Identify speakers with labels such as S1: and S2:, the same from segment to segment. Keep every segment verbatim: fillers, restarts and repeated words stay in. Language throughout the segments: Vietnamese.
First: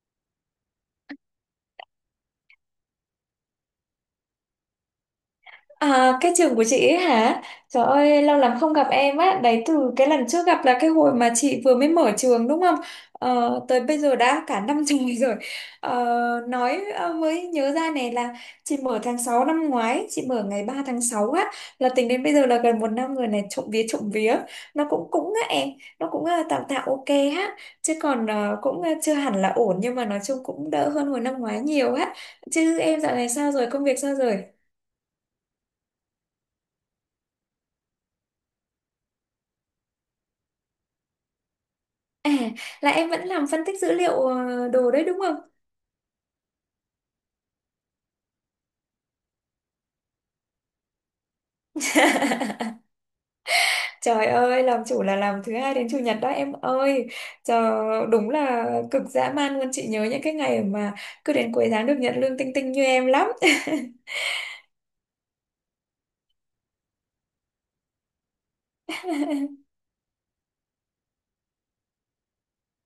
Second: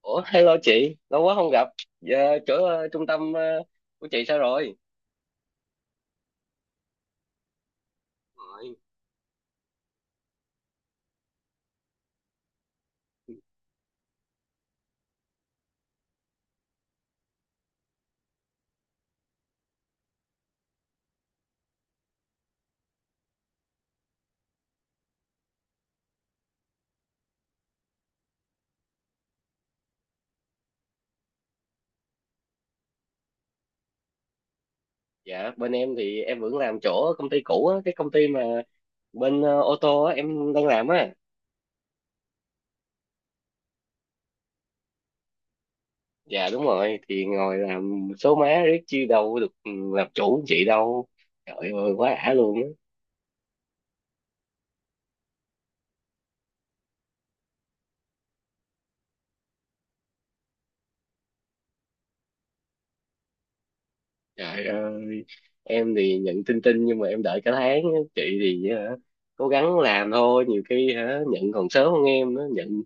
S1: Ủa, hello chị, lâu quá không gặp. Dạ, chỗ ờ, trung tâm ờ, của chị sao rồi?
S2: À, cái trường của chị ấy hả? Trời ơi, lâu lắm không
S1: Rồi.
S2: gặp em á. Đấy từ cái lần trước gặp là cái hồi mà chị vừa mới mở trường đúng không? Ờ, tới bây giờ đã cả năm trời rồi. Ờ, nói ờ, mới nhớ ra này là chị mở tháng sáu năm ngoái, chị mở ngày ba tháng sáu á. Là tính đến bây giờ là gần một năm rồi này, trộm vía trộm vía. Nó cũng cũng á em, nó cũng ờ, tạm tạm ok á. Chứ còn ờ, cũng ờ, chưa hẳn là ổn nhưng mà nói chung cũng đỡ hơn hồi năm ngoái nhiều á. Chứ em dạo này sao rồi, công việc sao rồi?
S1: Dạ, bên em thì em vẫn làm chỗ ở công ty cũ á, cái công ty mà bên ờ, ô tô á, em đang làm á.
S2: À, là em vẫn làm phân tích dữ liệu ờ, đồ đấy đúng không?
S1: Dạ đúng rồi, thì ngồi làm số má riết chi đâu được ừ, làm chủ chị đâu. Trời ơi, quá ả luôn á.
S2: Trời ơi, làm chủ là làm thứ hai đến chủ nhật đó em ơi. Trời, đúng là cực dã man luôn. Chị nhớ những cái ngày mà cứ đến cuối tháng được nhận lương tinh tinh như em lắm.
S1: Trời ơi, em thì nhận tin tin nhưng mà em đợi cả tháng á. Chị thì ờ, cố gắng làm thôi, nhiều khi hả, nhận còn sớm hơn em nữa, nhận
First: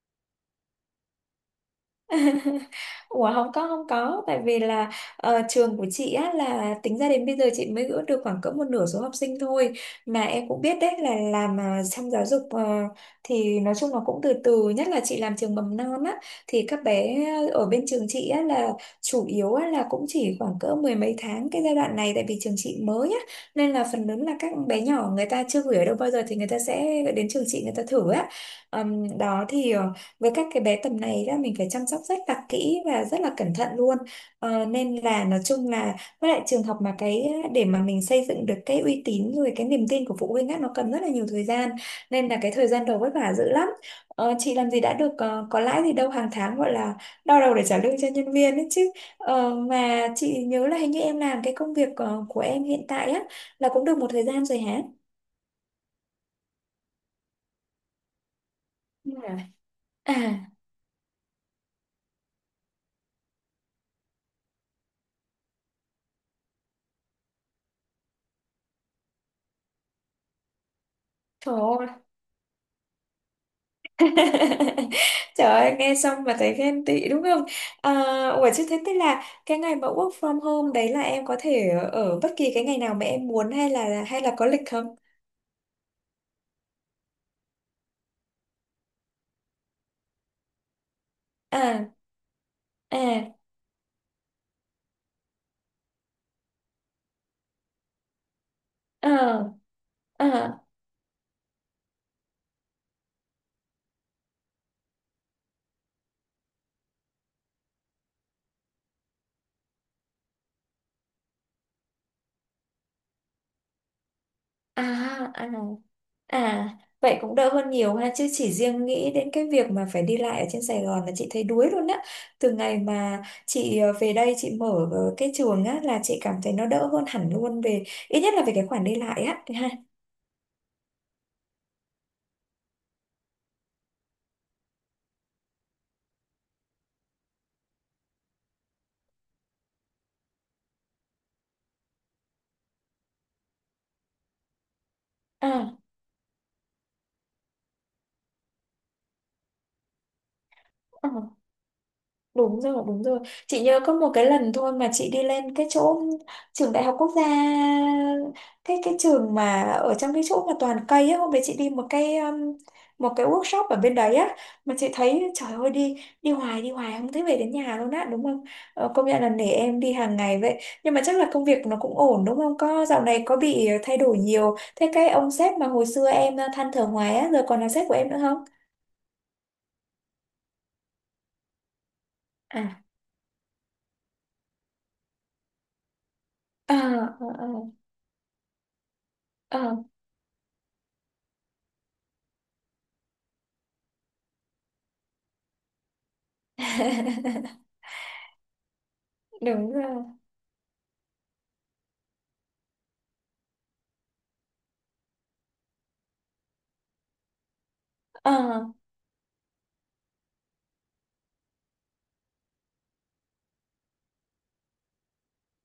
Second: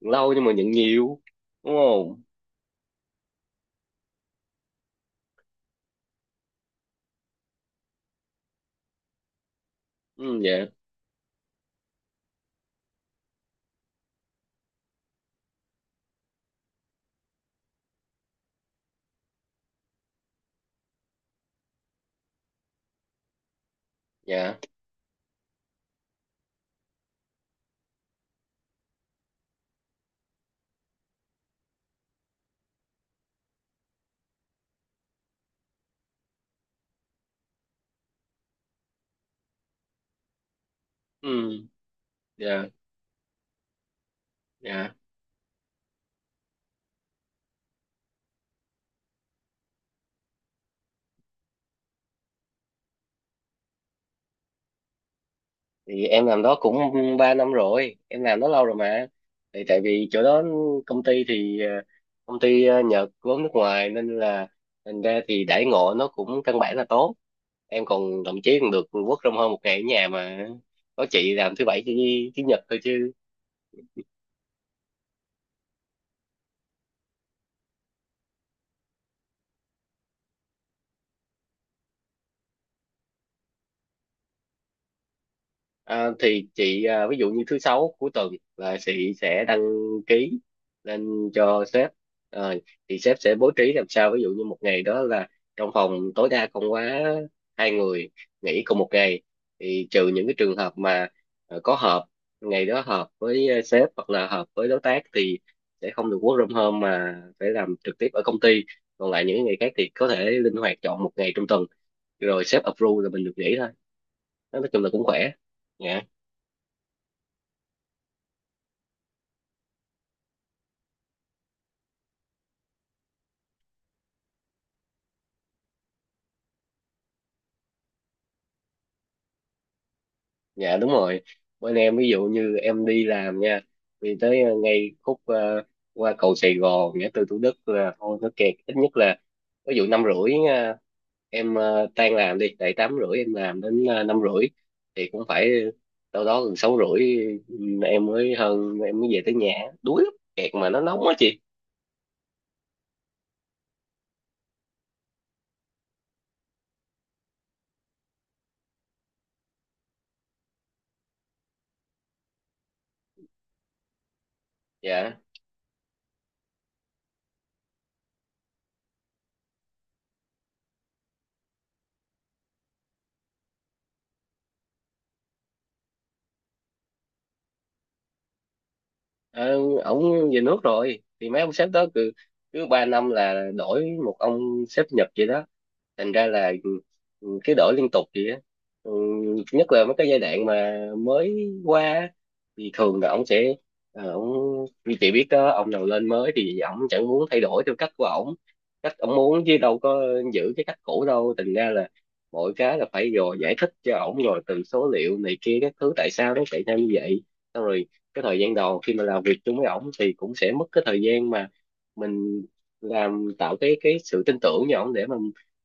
S1: lâu nhưng mà nhận nhiều. Đúng không?
S2: Ủa, không có không có. Tại vì là ờ, trường của chị á là tính ra đến bây giờ chị mới gỡ được khoảng cỡ một nửa số học sinh thôi, mà
S1: Ừ.
S2: em cũng
S1: Dạ.
S2: biết đấy là làm à, trong giáo dục ờ, thì nói chung là cũng từ từ, nhất là chị làm trường mầm non á, thì các bé ở bên trường chị á là chủ yếu á là cũng chỉ khoảng cỡ mười mấy tháng cái giai đoạn này, tại vì trường chị mới á nên là phần lớn là các
S1: Dạ.
S2: bé nhỏ người ta chưa gửi ở đâu bao giờ thì người ta sẽ đến trường chị người ta thử á. Ờm, đó thì ờ, với các cái bé tầm này á, mình phải chăm sóc rất là kỹ và rất là cẩn thận luôn, ờ, nên là nói chung là với lại trường học mà, cái để mà mình xây dựng được cái uy tín rồi cái niềm tin của phụ huynh á nó cần rất là nhiều thời
S1: Ừ.
S2: gian, nên là cái
S1: Dạ.
S2: thời gian đầu vất vả dữ lắm. Ờ, chị làm gì
S1: Dạ.
S2: đã được, ờ, có lãi gì đâu, hàng tháng gọi là đau đầu để trả lương cho nhân viên ấy chứ. Ờ, mà chị nhớ là hình như em làm cái công việc ờ, của em hiện tại á là cũng được một thời gian rồi hả.
S1: Thì em làm đó cũng ba năm rồi, em làm đó lâu rồi mà.
S2: Ừ.
S1: Thì tại vì
S2: À,
S1: chỗ đó công ty thì ờ, công ty ờ, Nhật vốn nước ngoài nên là thành ra thì đãi ngộ nó cũng căn bản là tốt. Em còn thậm chí còn được work from home một ngày ở nhà mà, có chị làm
S2: trời
S1: thứ bảy
S2: ơi.
S1: chủ, chủ nhật thôi chứ.
S2: Trời ơi, nghe xong mà thấy ghen tị đúng không? À, ủa chứ thế tức là cái ngày mà work from home đấy là em có thể ở bất kỳ cái ngày nào mà em muốn, hay là hay là có lịch không?
S1: À, thì chị à, ví dụ như thứ sáu cuối tuần là chị sẽ đăng ký lên cho
S2: À,
S1: sếp. Ờ, thì sếp
S2: à,
S1: sẽ bố trí làm sao, ví dụ như một ngày đó là trong phòng tối đa không quá hai người nghỉ cùng một ngày,
S2: à,
S1: thì trừ những cái trường
S2: à,
S1: hợp mà ờ, có họp, ngày đó họp với ờ, sếp hoặc là họp với đối tác thì sẽ không được work from home mà phải làm trực tiếp ở công ty. Còn lại những ngày khác thì có thể linh hoạt chọn một ngày trong tuần, rồi sếp approve là mình được nghỉ thôi. Nói chung là cũng khỏe.
S2: à, à,
S1: Dạ.
S2: à. Vậy cũng đỡ hơn nhiều ha, chứ chỉ riêng nghĩ đến cái việc mà phải đi lại ở trên Sài Gòn là chị thấy đuối luôn á. Từ ngày mà chị ờ, về đây chị mở ờ, cái trường á là chị cảm thấy nó đỡ hơn hẳn luôn, về ít nhất là về cái khoản đi lại á. Ha.
S1: Dạ đúng rồi, bên em ví dụ như em đi làm nha, thì tới ờ, ngay khúc ờ, qua cầu Sài Gòn ngã tư Thủ Đức là thôi nó kẹt, ít nhất là ví dụ năm rưỡi ờ, em ờ, tan làm đi, tại tám rưỡi em làm đến ờ, năm rưỡi thì cũng phải
S2: À.
S1: đâu đó gần sáu rưỡi ừ, em mới hơn em mới về tới nhà. Đuối lắm, kẹt mà nó nóng
S2: Ờ.
S1: quá chị.
S2: Đúng rồi, đúng rồi. Chị nhớ có một cái lần thôi mà chị đi lên cái chỗ trường Đại học Quốc gia, cái cái trường mà ở trong cái chỗ mà toàn cây á, hôm đấy chị đi một cái um, một cái workshop ở bên đấy á, mà chị
S1: Dạ.
S2: thấy trời ơi đi đi hoài đi hoài không thấy về đến nhà luôn á đúng không? Ờ, công nhận là nể em đi hàng ngày vậy. Nhưng mà chắc là công việc nó cũng ổn đúng không? Có, dạo này có bị thay đổi nhiều. Thế cái ông sếp mà hồi xưa em ờ, than thở hoài á giờ còn là sếp của em nữa không?
S1: Ờ, Ổng về nước rồi, thì mấy ông sếp đó cứ cứ
S2: À.
S1: ba năm là đổi một ông sếp Nhật vậy đó, thành ra là
S2: À,
S1: ừ,
S2: à,
S1: cứ đổi
S2: à.
S1: liên tục vậy á. ừ, Nhất là mấy cái giai đoạn mà mới qua á, thì thường là ông sẽ ờ, ông như chị biết đó, ông nào lên mới thì ông chẳng muốn thay đổi theo cách của ổng, cách ông muốn chứ
S2: Đúng
S1: đâu
S2: rồi.
S1: có giữ cái cách cũ đâu. Thành ra là mọi cái là phải rồi giải thích cho ổng, rồi từ số liệu này kia các thứ tại sao nó xảy ra như vậy, xong rồi cái
S2: Ờ,
S1: thời gian đầu khi mà làm việc chung với ổng thì cũng sẽ mất cái thời gian mà mình làm tạo cái cái sự tin tưởng với ổng để mà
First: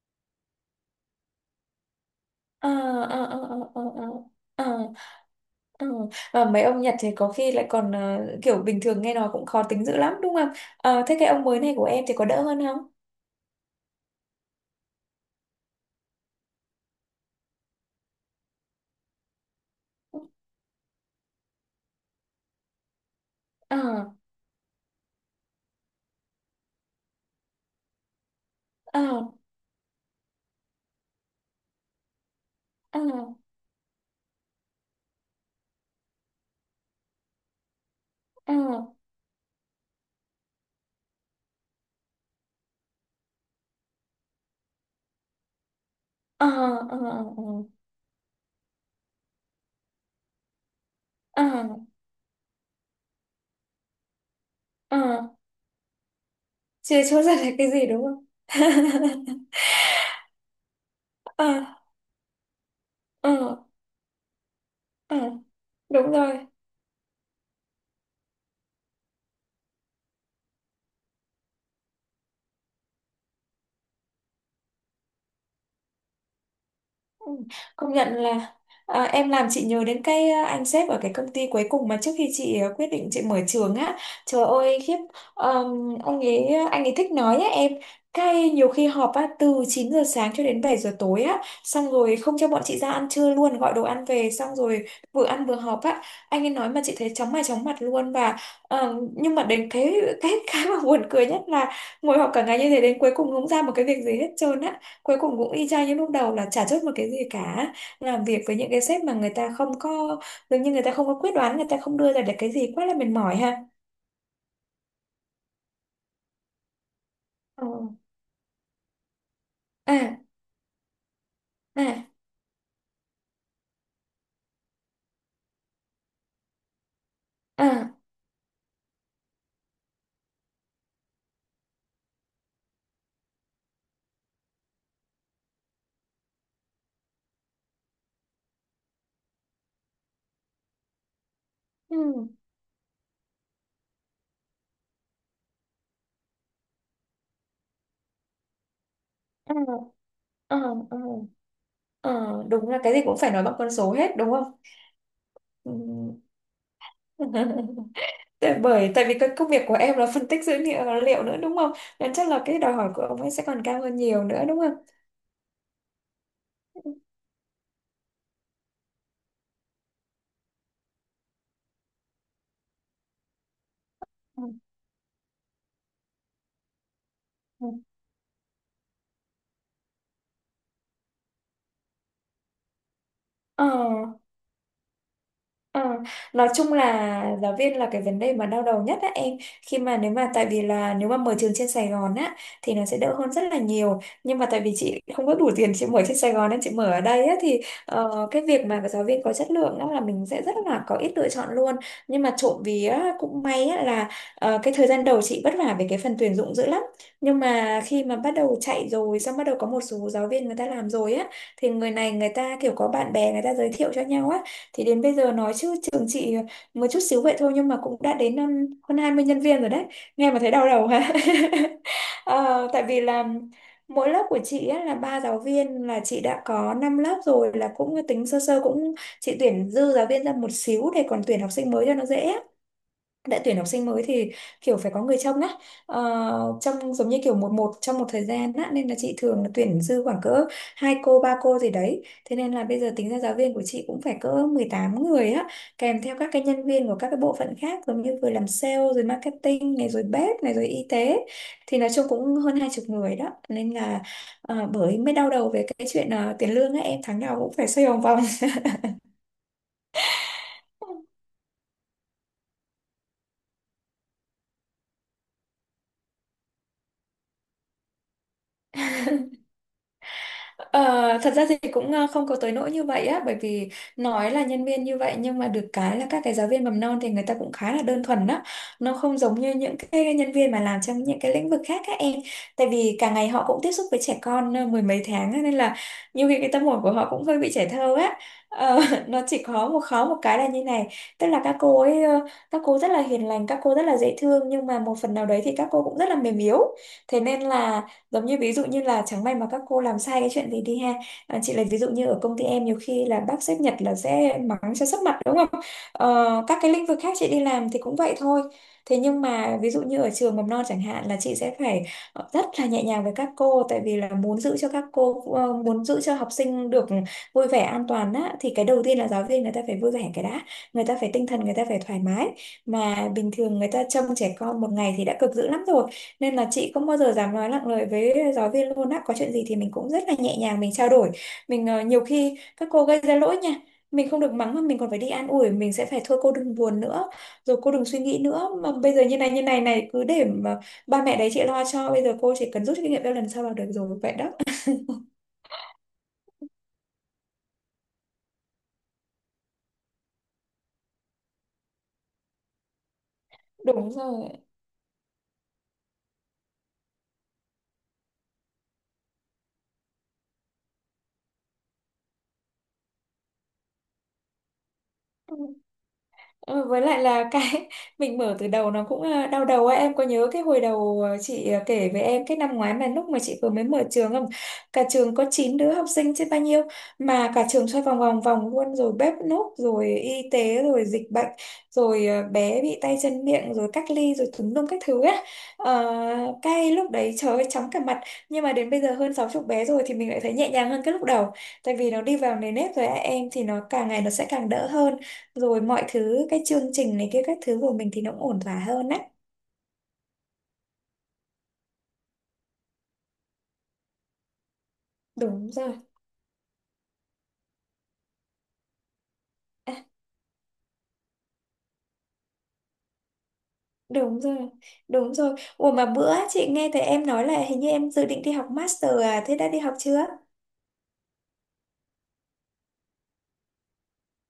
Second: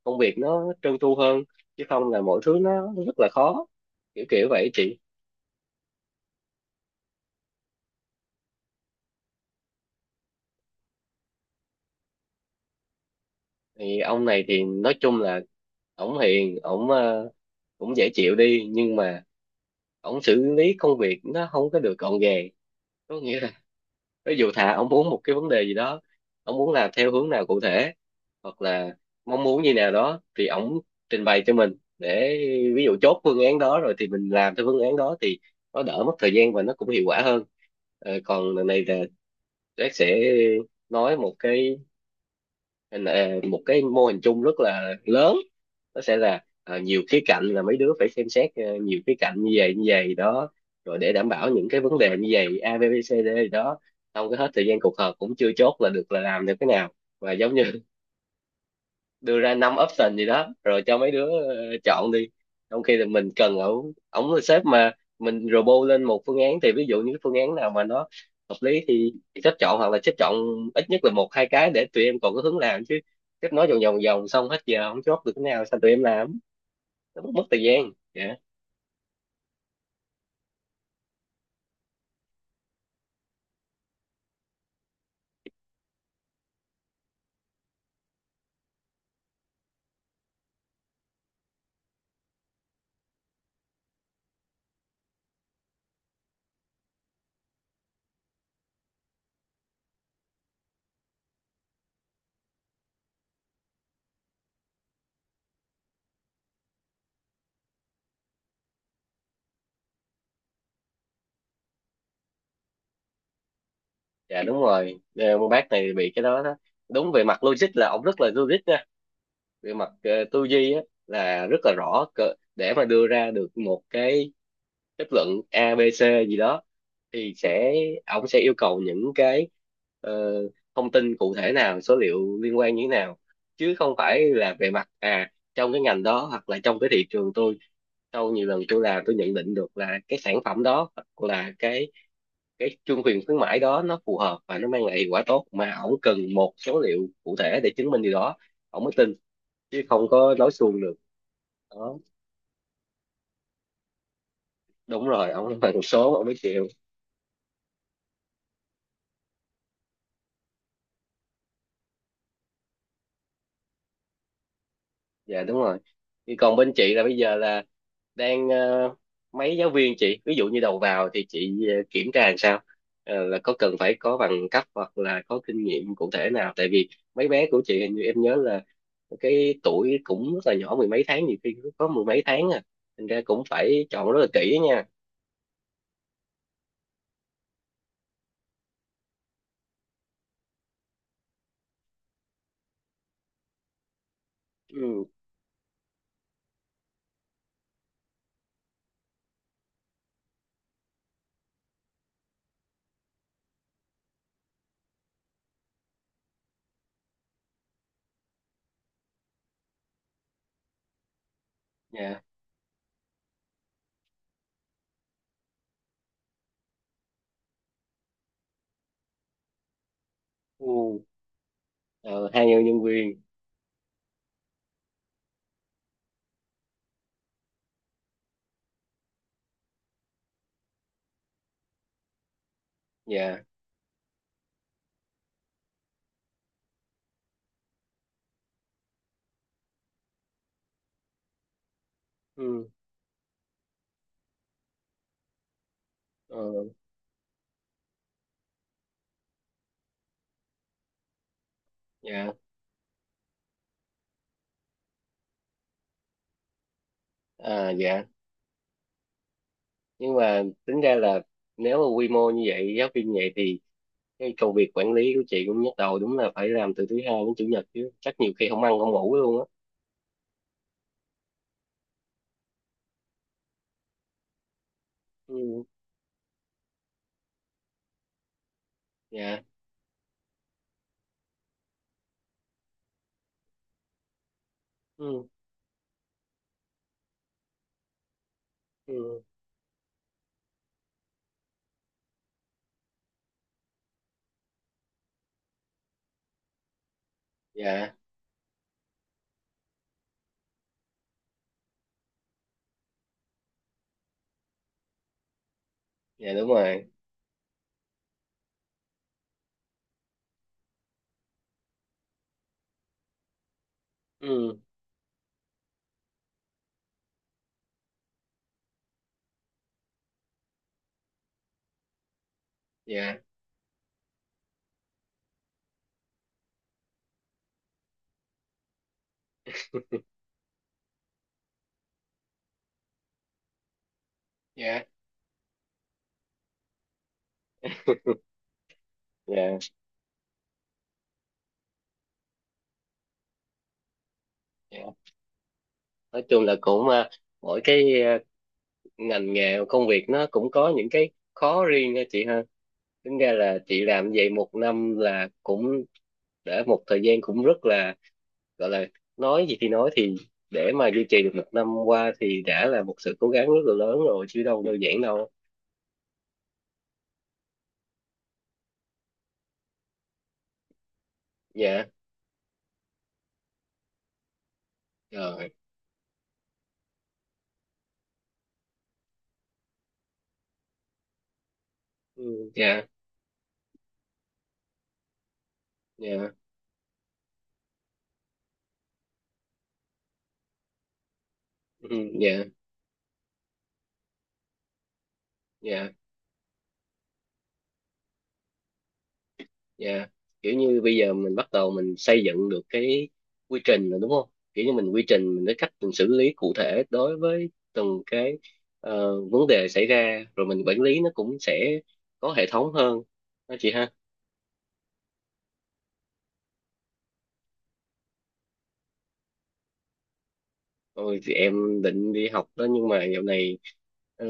S1: công việc nó trơn tru hơn, chứ không là mọi thứ
S2: ờ,
S1: nó rất
S2: ờ,
S1: là
S2: ờ,
S1: khó,
S2: ờ, ờ, ờ,
S1: kiểu kiểu
S2: ờ,
S1: vậy
S2: ờ.
S1: chị.
S2: ờ, Và mấy ông Nhật thì có khi lại còn ờ, kiểu bình thường nghe nói cũng khó tính dữ lắm đúng không? Ờ, thế cái ông mới này của em thì có đỡ hơn không?
S1: Thì ông này thì nói chung là ổng hiền, ổng ờ, cũng dễ chịu đi nhưng mà ổng xử lý công việc nó không có được gọn gàng, có nghĩa là
S2: Ờ,
S1: ví dụ thà ông muốn một cái vấn đề gì đó, ông muốn làm theo hướng nào cụ thể hoặc là
S2: ờ,
S1: mong muốn như nào đó thì ông trình bày cho mình để ví dụ
S2: ờ,
S1: chốt phương án đó rồi thì mình làm theo phương án đó thì nó đỡ mất thời gian và nó cũng hiệu quả hơn. Ờ,
S2: ờ,
S1: còn lần này là Jack sẽ nói một cái, nên là ờ, một cái mô hình chung rất là lớn, nó sẽ là
S2: ờ,
S1: à,
S2: ờ,
S1: nhiều khía cạnh là
S2: ờ,
S1: mấy đứa phải xem xét, ờ, nhiều khía cạnh như vậy như vậy đó, rồi để đảm
S2: ờ,
S1: bảo những cái vấn đề như vậy a bê, bê xê dê gì đó, không có hết thời gian cuộc
S2: ờ.
S1: họp cũng chưa chốt là được là làm được cái nào.
S2: Chưa chốt
S1: Và
S2: ra là
S1: giống như
S2: cái gì đúng không.
S1: đưa ra năm option gì đó rồi cho mấy đứa
S2: Ờ,
S1: ờ, chọn đi, trong khi là mình
S2: ờ,
S1: cần ổng ổng là sếp mà,
S2: ờ.
S1: mình robot lên
S2: Đúng
S1: một phương
S2: rồi.
S1: án thì ví dụ như cái phương án nào mà nó hợp lý thì sếp chọn, hoặc là sếp chọn ít nhất là một hai cái để tụi em còn có hướng làm chứ. Sếp nói vòng vòng vòng xong hết giờ không chốt được cái nào, sao tụi em làm, nó mất
S2: Ừ,
S1: mất thời gian.
S2: công nhận
S1: Dạ.
S2: là à, em làm chị nhớ đến cái à, anh sếp ở cái công ty cuối cùng mà trước khi chị à, quyết định chị mở trường á, trời ơi khiếp. Ờm, ông ấy anh ấy thích nói á em, cái nhiều khi họp á từ chín giờ sáng cho đến bảy giờ tối á, xong rồi không cho bọn chị ra ăn trưa luôn, gọi đồ ăn về xong rồi vừa ăn vừa họp á. Anh ấy nói mà chị thấy chóng mặt chóng mặt luôn. Và ờm, nhưng mà đến cái cái cái mà buồn cười nhất là ngồi họp cả ngày như thế đến cuối cùng không ra một cái việc gì hết trơn á, cuối cùng cũng y chang như lúc đầu là chả chốt một cái gì cả. Làm việc với những cái sếp mà người ta không có, dường như người ta không có quyết đoán, người ta không đưa ra được cái gì, quá là mệt mỏi ha.
S1: Dạ đúng rồi. Ờ, con bác này bị cái đó đó, đúng về mặt
S2: Ờ.
S1: logic là ổng rất là logic nha, về mặt
S2: À,
S1: ờ, tư duy á là rất là rõ
S2: à,
S1: cỡ- để mà đưa ra được một cái kết luận a bê xê gì đó thì sẽ
S2: à,
S1: ông sẽ yêu cầu những cái ờ, thông tin cụ thể, nào số liệu liên quan như thế nào, chứ không phải là về mặt à trong cái ngành đó hoặc là trong cái thị trường tôi sau nhiều lần tôi làm tôi nhận định được là cái sản phẩm đó hoặc là cái
S2: ừ,
S1: cái chương quyền khuyến mãi đó nó phù hợp và nó mang lại hiệu quả tốt, mà ổng cần một số liệu cụ thể để chứng minh điều đó ổng mới tin,
S2: ờ,
S1: chứ không có nói
S2: ờ,
S1: suông được
S2: ờ,
S1: đó.
S2: ờ. Đúng là cái gì cũng phải nói bằng con số hết đúng không.
S1: Đúng rồi, ổng nói
S2: Ừ.
S1: bằng số ổng mới chịu.
S2: Tại bởi tại vì cái công việc của em là phân tích dữ liệu, liệu nữa đúng không, nên chắc là cái đòi hỏi của ông ấy sẽ còn cao hơn nhiều nữa đúng không.
S1: Dạ đúng rồi. Thì còn bên chị là bây giờ là đang ờ, mấy giáo viên chị ví dụ như đầu vào thì chị ờ, kiểm tra làm sao? Ờ, là có cần phải có
S2: Ừ.
S1: bằng cấp hoặc là có kinh nghiệm cụ thể nào, tại vì mấy bé của
S2: Ừ.
S1: chị hình như em nhớ là cái tuổi cũng rất là nhỏ, mười mấy tháng, nhiều khi có mười mấy tháng à, thành ra cũng
S2: Ờ.
S1: phải chọn rất là kỹ nha.
S2: Ờ, nói chung là giáo viên là cái vấn đề mà đau đầu nhất á em, khi mà nếu mà tại vì là nếu mà mở trường trên Sài Gòn á thì nó sẽ đỡ hơn rất là nhiều, nhưng mà tại vì chị
S1: Ừ.
S2: không có đủ tiền chị mở trên Sài Gòn nên chị mở ở đây á thì ờ, cái việc mà giáo viên có chất lượng đó là mình sẽ rất là có ít lựa chọn luôn. Nhưng mà trộm vía cũng may á là ờ, cái thời gian đầu chị vất vả về cái phần tuyển dụng dữ lắm, nhưng mà khi mà bắt đầu chạy rồi xong bắt đầu có một số giáo viên người ta làm rồi á, thì người này
S1: Dạ.
S2: người ta kiểu có bạn bè người ta giới thiệu cho nhau á, thì đến bây giờ nói chứ trường chị một chút xíu vậy thôi nhưng mà cũng đã đến um, hơn hai mươi nhân viên rồi đấy, nghe mà thấy đau đầu
S1: Ừ.
S2: ha.
S1: Ờ, hai nhân
S2: Ờ, tại
S1: nhân
S2: vì
S1: viên.
S2: là mỗi lớp của chị á là ba giáo viên, là chị đã có năm lớp rồi, là cũng tính sơ sơ cũng, chị tuyển dư giáo viên ra một xíu để còn tuyển học sinh mới cho nó dễ, đã
S1: Dạ.
S2: tuyển học sinh mới thì kiểu phải có người trông á, ờ, trông giống như kiểu một một trong một thời gian á, nên là chị thường là tuyển dư khoảng cỡ hai cô ba cô gì đấy, thế nên là
S1: Ừ.
S2: bây giờ tính ra giáo viên của chị cũng phải cỡ mười tám người á, kèm theo các cái
S1: Ờ.
S2: nhân viên của các cái bộ phận khác giống như vừa làm sale rồi marketing này rồi bếp này rồi y tế, thì nói chung
S1: Dạ.
S2: cũng hơn hai chục người đó, nên là ờ, bởi mới đau đầu về cái chuyện ờ, tiền lương á em, tháng nào cũng phải
S1: À.
S2: xoay vòng
S1: Dạ.
S2: vòng.
S1: Nhưng mà tính ra là nếu mà quy mô như vậy giáo viên như vậy thì cái công việc quản lý của chị cũng nhức đầu, đúng là phải làm từ thứ hai đến chủ nhật chứ, chắc nhiều khi không ăn không ngủ luôn á.
S2: Ờ, thật ra thì cũng ờ, không có tới nỗi như vậy á, bởi vì nói là nhân viên như vậy nhưng mà
S1: Ừ.
S2: được cái là các cái giáo viên mầm non thì người ta cũng khá là đơn thuần á, nó không
S1: Dạ.
S2: giống như những cái nhân viên mà làm trong những cái lĩnh vực khác các em. Tại vì cả ngày họ cũng tiếp xúc với trẻ con ờ, mười mấy
S1: Ừ.
S2: tháng á, nên là nhiều khi cái tâm hồn của họ cũng hơi bị trẻ thơ á. Ờ, nó
S1: Ừ.
S2: chỉ có một khó một cái là như này, tức là các cô ấy ờ, các cô rất là hiền lành, các cô rất là dễ thương nhưng mà một phần nào đấy thì các cô cũng rất là mềm yếu, thế nên là
S1: Dạ.
S2: giống như ví dụ như là chẳng may mà các cô làm sai cái chuyện gì đi ha. À, chị lấy ví dụ như ở công ty em nhiều khi là bác sếp Nhật là sẽ mắng cho sấp mặt đúng không.
S1: Dạ
S2: Ờ,
S1: đúng
S2: các cái lĩnh
S1: rồi.
S2: vực khác chị đi làm thì cũng vậy thôi, thế nhưng mà ví dụ như ở trường mầm non chẳng hạn là chị sẽ phải ờ, rất là nhẹ nhàng với các cô, tại vì là muốn giữ
S1: Ừ.
S2: cho các cô ờ, muốn giữ cho học sinh được vui vẻ an toàn á, thì cái đầu tiên là giáo viên người ta phải vui vẻ cái đã, người ta phải tinh thần, người ta phải thoải mái, mà
S1: Dạ.
S2: bình thường người ta trông trẻ con một ngày thì đã cực dữ lắm rồi, nên là chị không bao giờ dám nói nặng lời với giáo viên luôn á, có chuyện gì thì mình cũng rất là nhẹ nhàng mình trao đổi, mình ờ, nhiều khi các cô gây ra lỗi nha, mình không được mắng mà mình
S1: Dạ.
S2: còn phải đi an ủi, mình sẽ phải thôi cô đừng buồn nữa, rồi cô đừng suy nghĩ nữa mà bây giờ như này như
S1: Dạ.
S2: này này, cứ để mà ba mẹ đấy chị lo cho, bây giờ cô chỉ cần rút kinh nghiệm ra lần sau là được rồi vậy đó.
S1: Dạ. Nói chung là cũng à, mỗi cái à, ngành nghề công việc nó cũng có những cái khó riêng ha chị ha. Tính ra là chị
S2: Đúng
S1: làm
S2: rồi.
S1: vậy một năm là cũng đã một thời gian, cũng rất là, gọi là, nói gì thì nói thì để mà duy trì được một năm qua thì đã là một sự cố gắng rất là lớn rồi chứ đâu đơn giản đâu.
S2: Ừ. Ờ, với lại là cái mình mở từ đầu nó cũng ờ, đau đầu ấy, em có nhớ cái hồi đầu ờ, chị ờ,
S1: Dạ
S2: kể với em cái năm ngoái mà lúc mà chị vừa mới mở trường không, cả trường có
S1: rồi.
S2: chín đứa học sinh chứ bao nhiêu, mà cả trường xoay vòng vòng vòng luôn, rồi bếp núc rồi y tế rồi dịch bệnh, rồi ờ,
S1: Ừ.
S2: bé bị
S1: Dạ.
S2: tay chân miệng rồi cách ly rồi tùm lum các thứ á. Ờ,
S1: Dạ.
S2: cái lúc đấy trời ơi chóng cả mặt, nhưng mà đến bây giờ hơn sáu chục bé rồi thì mình lại thấy nhẹ nhàng hơn cái lúc đầu, tại
S1: Ừ.
S2: vì nó đi vào
S1: Dạ.
S2: nề nếp rồi á, em thì nó càng ngày nó sẽ càng đỡ hơn, rồi mọi
S1: Dạ.
S2: thứ cái chương trình này kia các thứ của mình thì nó cũng ổn thỏa hơn á.
S1: Dạ. Kiểu như bây giờ mình bắt đầu mình xây dựng được cái quy trình rồi đúng không, kiểu như mình quy trình mình,
S2: Đúng
S1: cái cách
S2: rồi.
S1: mình xử lý cụ thể đối với từng cái ờ, vấn đề
S2: À,
S1: xảy ra, rồi mình quản lý nó cũng sẽ có hệ thống hơn đó chị ha.
S2: đúng rồi đúng rồi. Ủa, mà bữa chị nghe thấy em nói là hình như em dự định đi học master, à thế đã đi học chưa.
S1: Rồi thì em định đi học đó nhưng mà dạo này ờ,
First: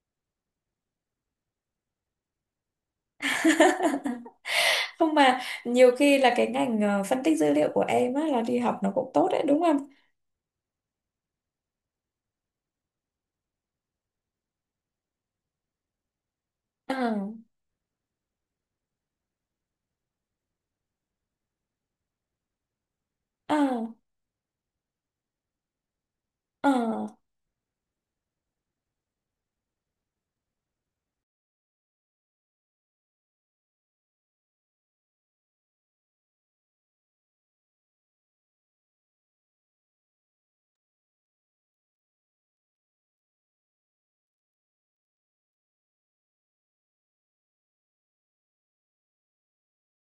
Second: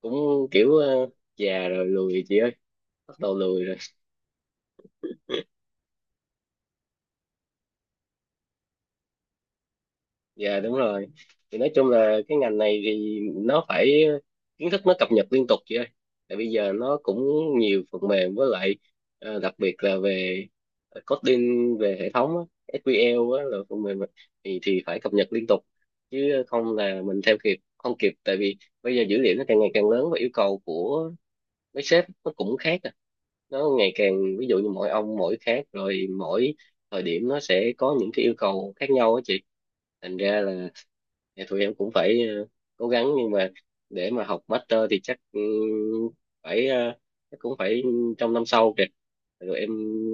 S1: cũng kiểu ờ, già rồi lười chị ơi, bắt đầu lười rồi.
S2: Không, mà nhiều khi là cái ngành ờ, phân tích dữ liệu của em á là đi học nó cũng tốt đấy đúng không.
S1: Dạ đúng rồi, thì nói chung là cái ngành này thì nó phải kiến thức nó cập nhật liên tục chị ơi, tại bây giờ
S2: Ờ,
S1: nó cũng nhiều phần mềm, với lại ờ, đặc biệt là về coding về hệ thống á, sequel á,
S2: ờ,
S1: là phần mềm á, thì thì phải cập nhật liên tục, chứ
S2: ờ.
S1: không là mình theo kịp không kịp, tại vì bây giờ dữ liệu nó càng ngày càng lớn và yêu cầu của mấy sếp nó cũng khác à, nó ngày càng, ví dụ như mỗi ông mỗi khác rồi, mỗi thời điểm nó sẽ có những cái yêu cầu khác nhau á chị, thành ra là thì tụi em cũng phải ờ, cố gắng, nhưng mà để mà học master thì chắc ừ, phải ờ, chắc cũng phải trong năm sau kìa, rồi em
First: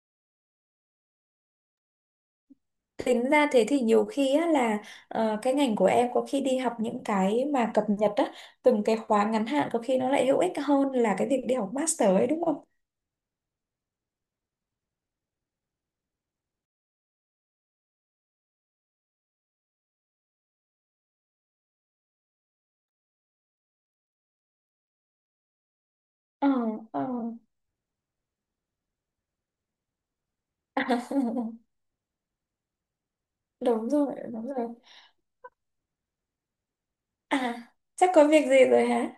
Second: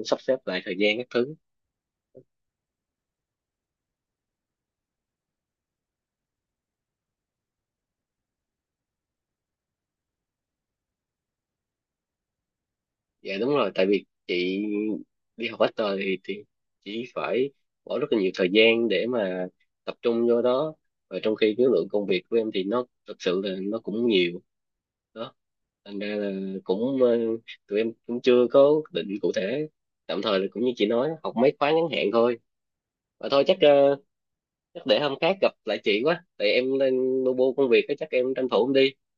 S1: sắp xếp lại thời gian các thứ.
S2: Tính ra thế thì nhiều khi á là ờ, cái ngành của em có khi đi học những cái mà cập nhật á, từng cái khóa ngắn hạn có khi nó lại hữu ích hơn là cái việc đi học master ấy đúng không.
S1: Dạ đúng rồi, tại vì chị đi học master thì thì chỉ phải bỏ rất là nhiều thời gian để mà tập trung vô đó, và trong khi cái lượng công việc của em thì nó thực sự là nó cũng nhiều đó, thành ra
S2: Ờ,
S1: là cũng
S2: ờ.
S1: ờ, tụi em cũng chưa có định cụ thể, tạm thời là cũng như chị nói học mấy khóa ngắn hạn thôi. Và thôi chắc
S2: Đúng
S1: ờ,
S2: rồi đúng rồi.
S1: chắc để hôm khác gặp lại chị quá, tại em đang bu
S2: À,
S1: bu công việc á, chắc
S2: chắc có
S1: em
S2: việc
S1: tranh
S2: gì
S1: thủ em
S2: rồi
S1: đi.
S2: hả.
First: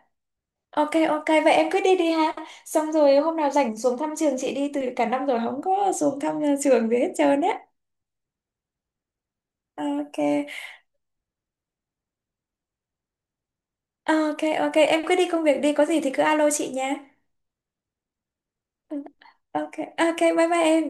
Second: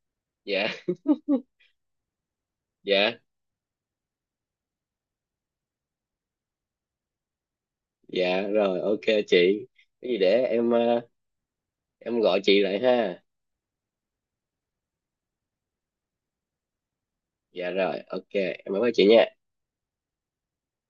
S1: Dạ.
S2: Ok, ok, vậy em cứ đi đi ha, xong rồi
S1: Dạ.
S2: hôm nào rảnh xuống thăm trường chị đi, từ cả năm rồi không có xuống thăm nhà trường gì hết trơn á.
S1: Dạ rồi ok chị, cái gì
S2: Ok,
S1: để em ờ, em gọi chị lại ha.
S2: ok. Ok, em cứ đi công việc đi, có gì thì cứ alo chị nha.
S1: Dạ rồi, ok em bye bye
S2: Ừ,
S1: chị nha.
S2: ok, ok, bye bye em.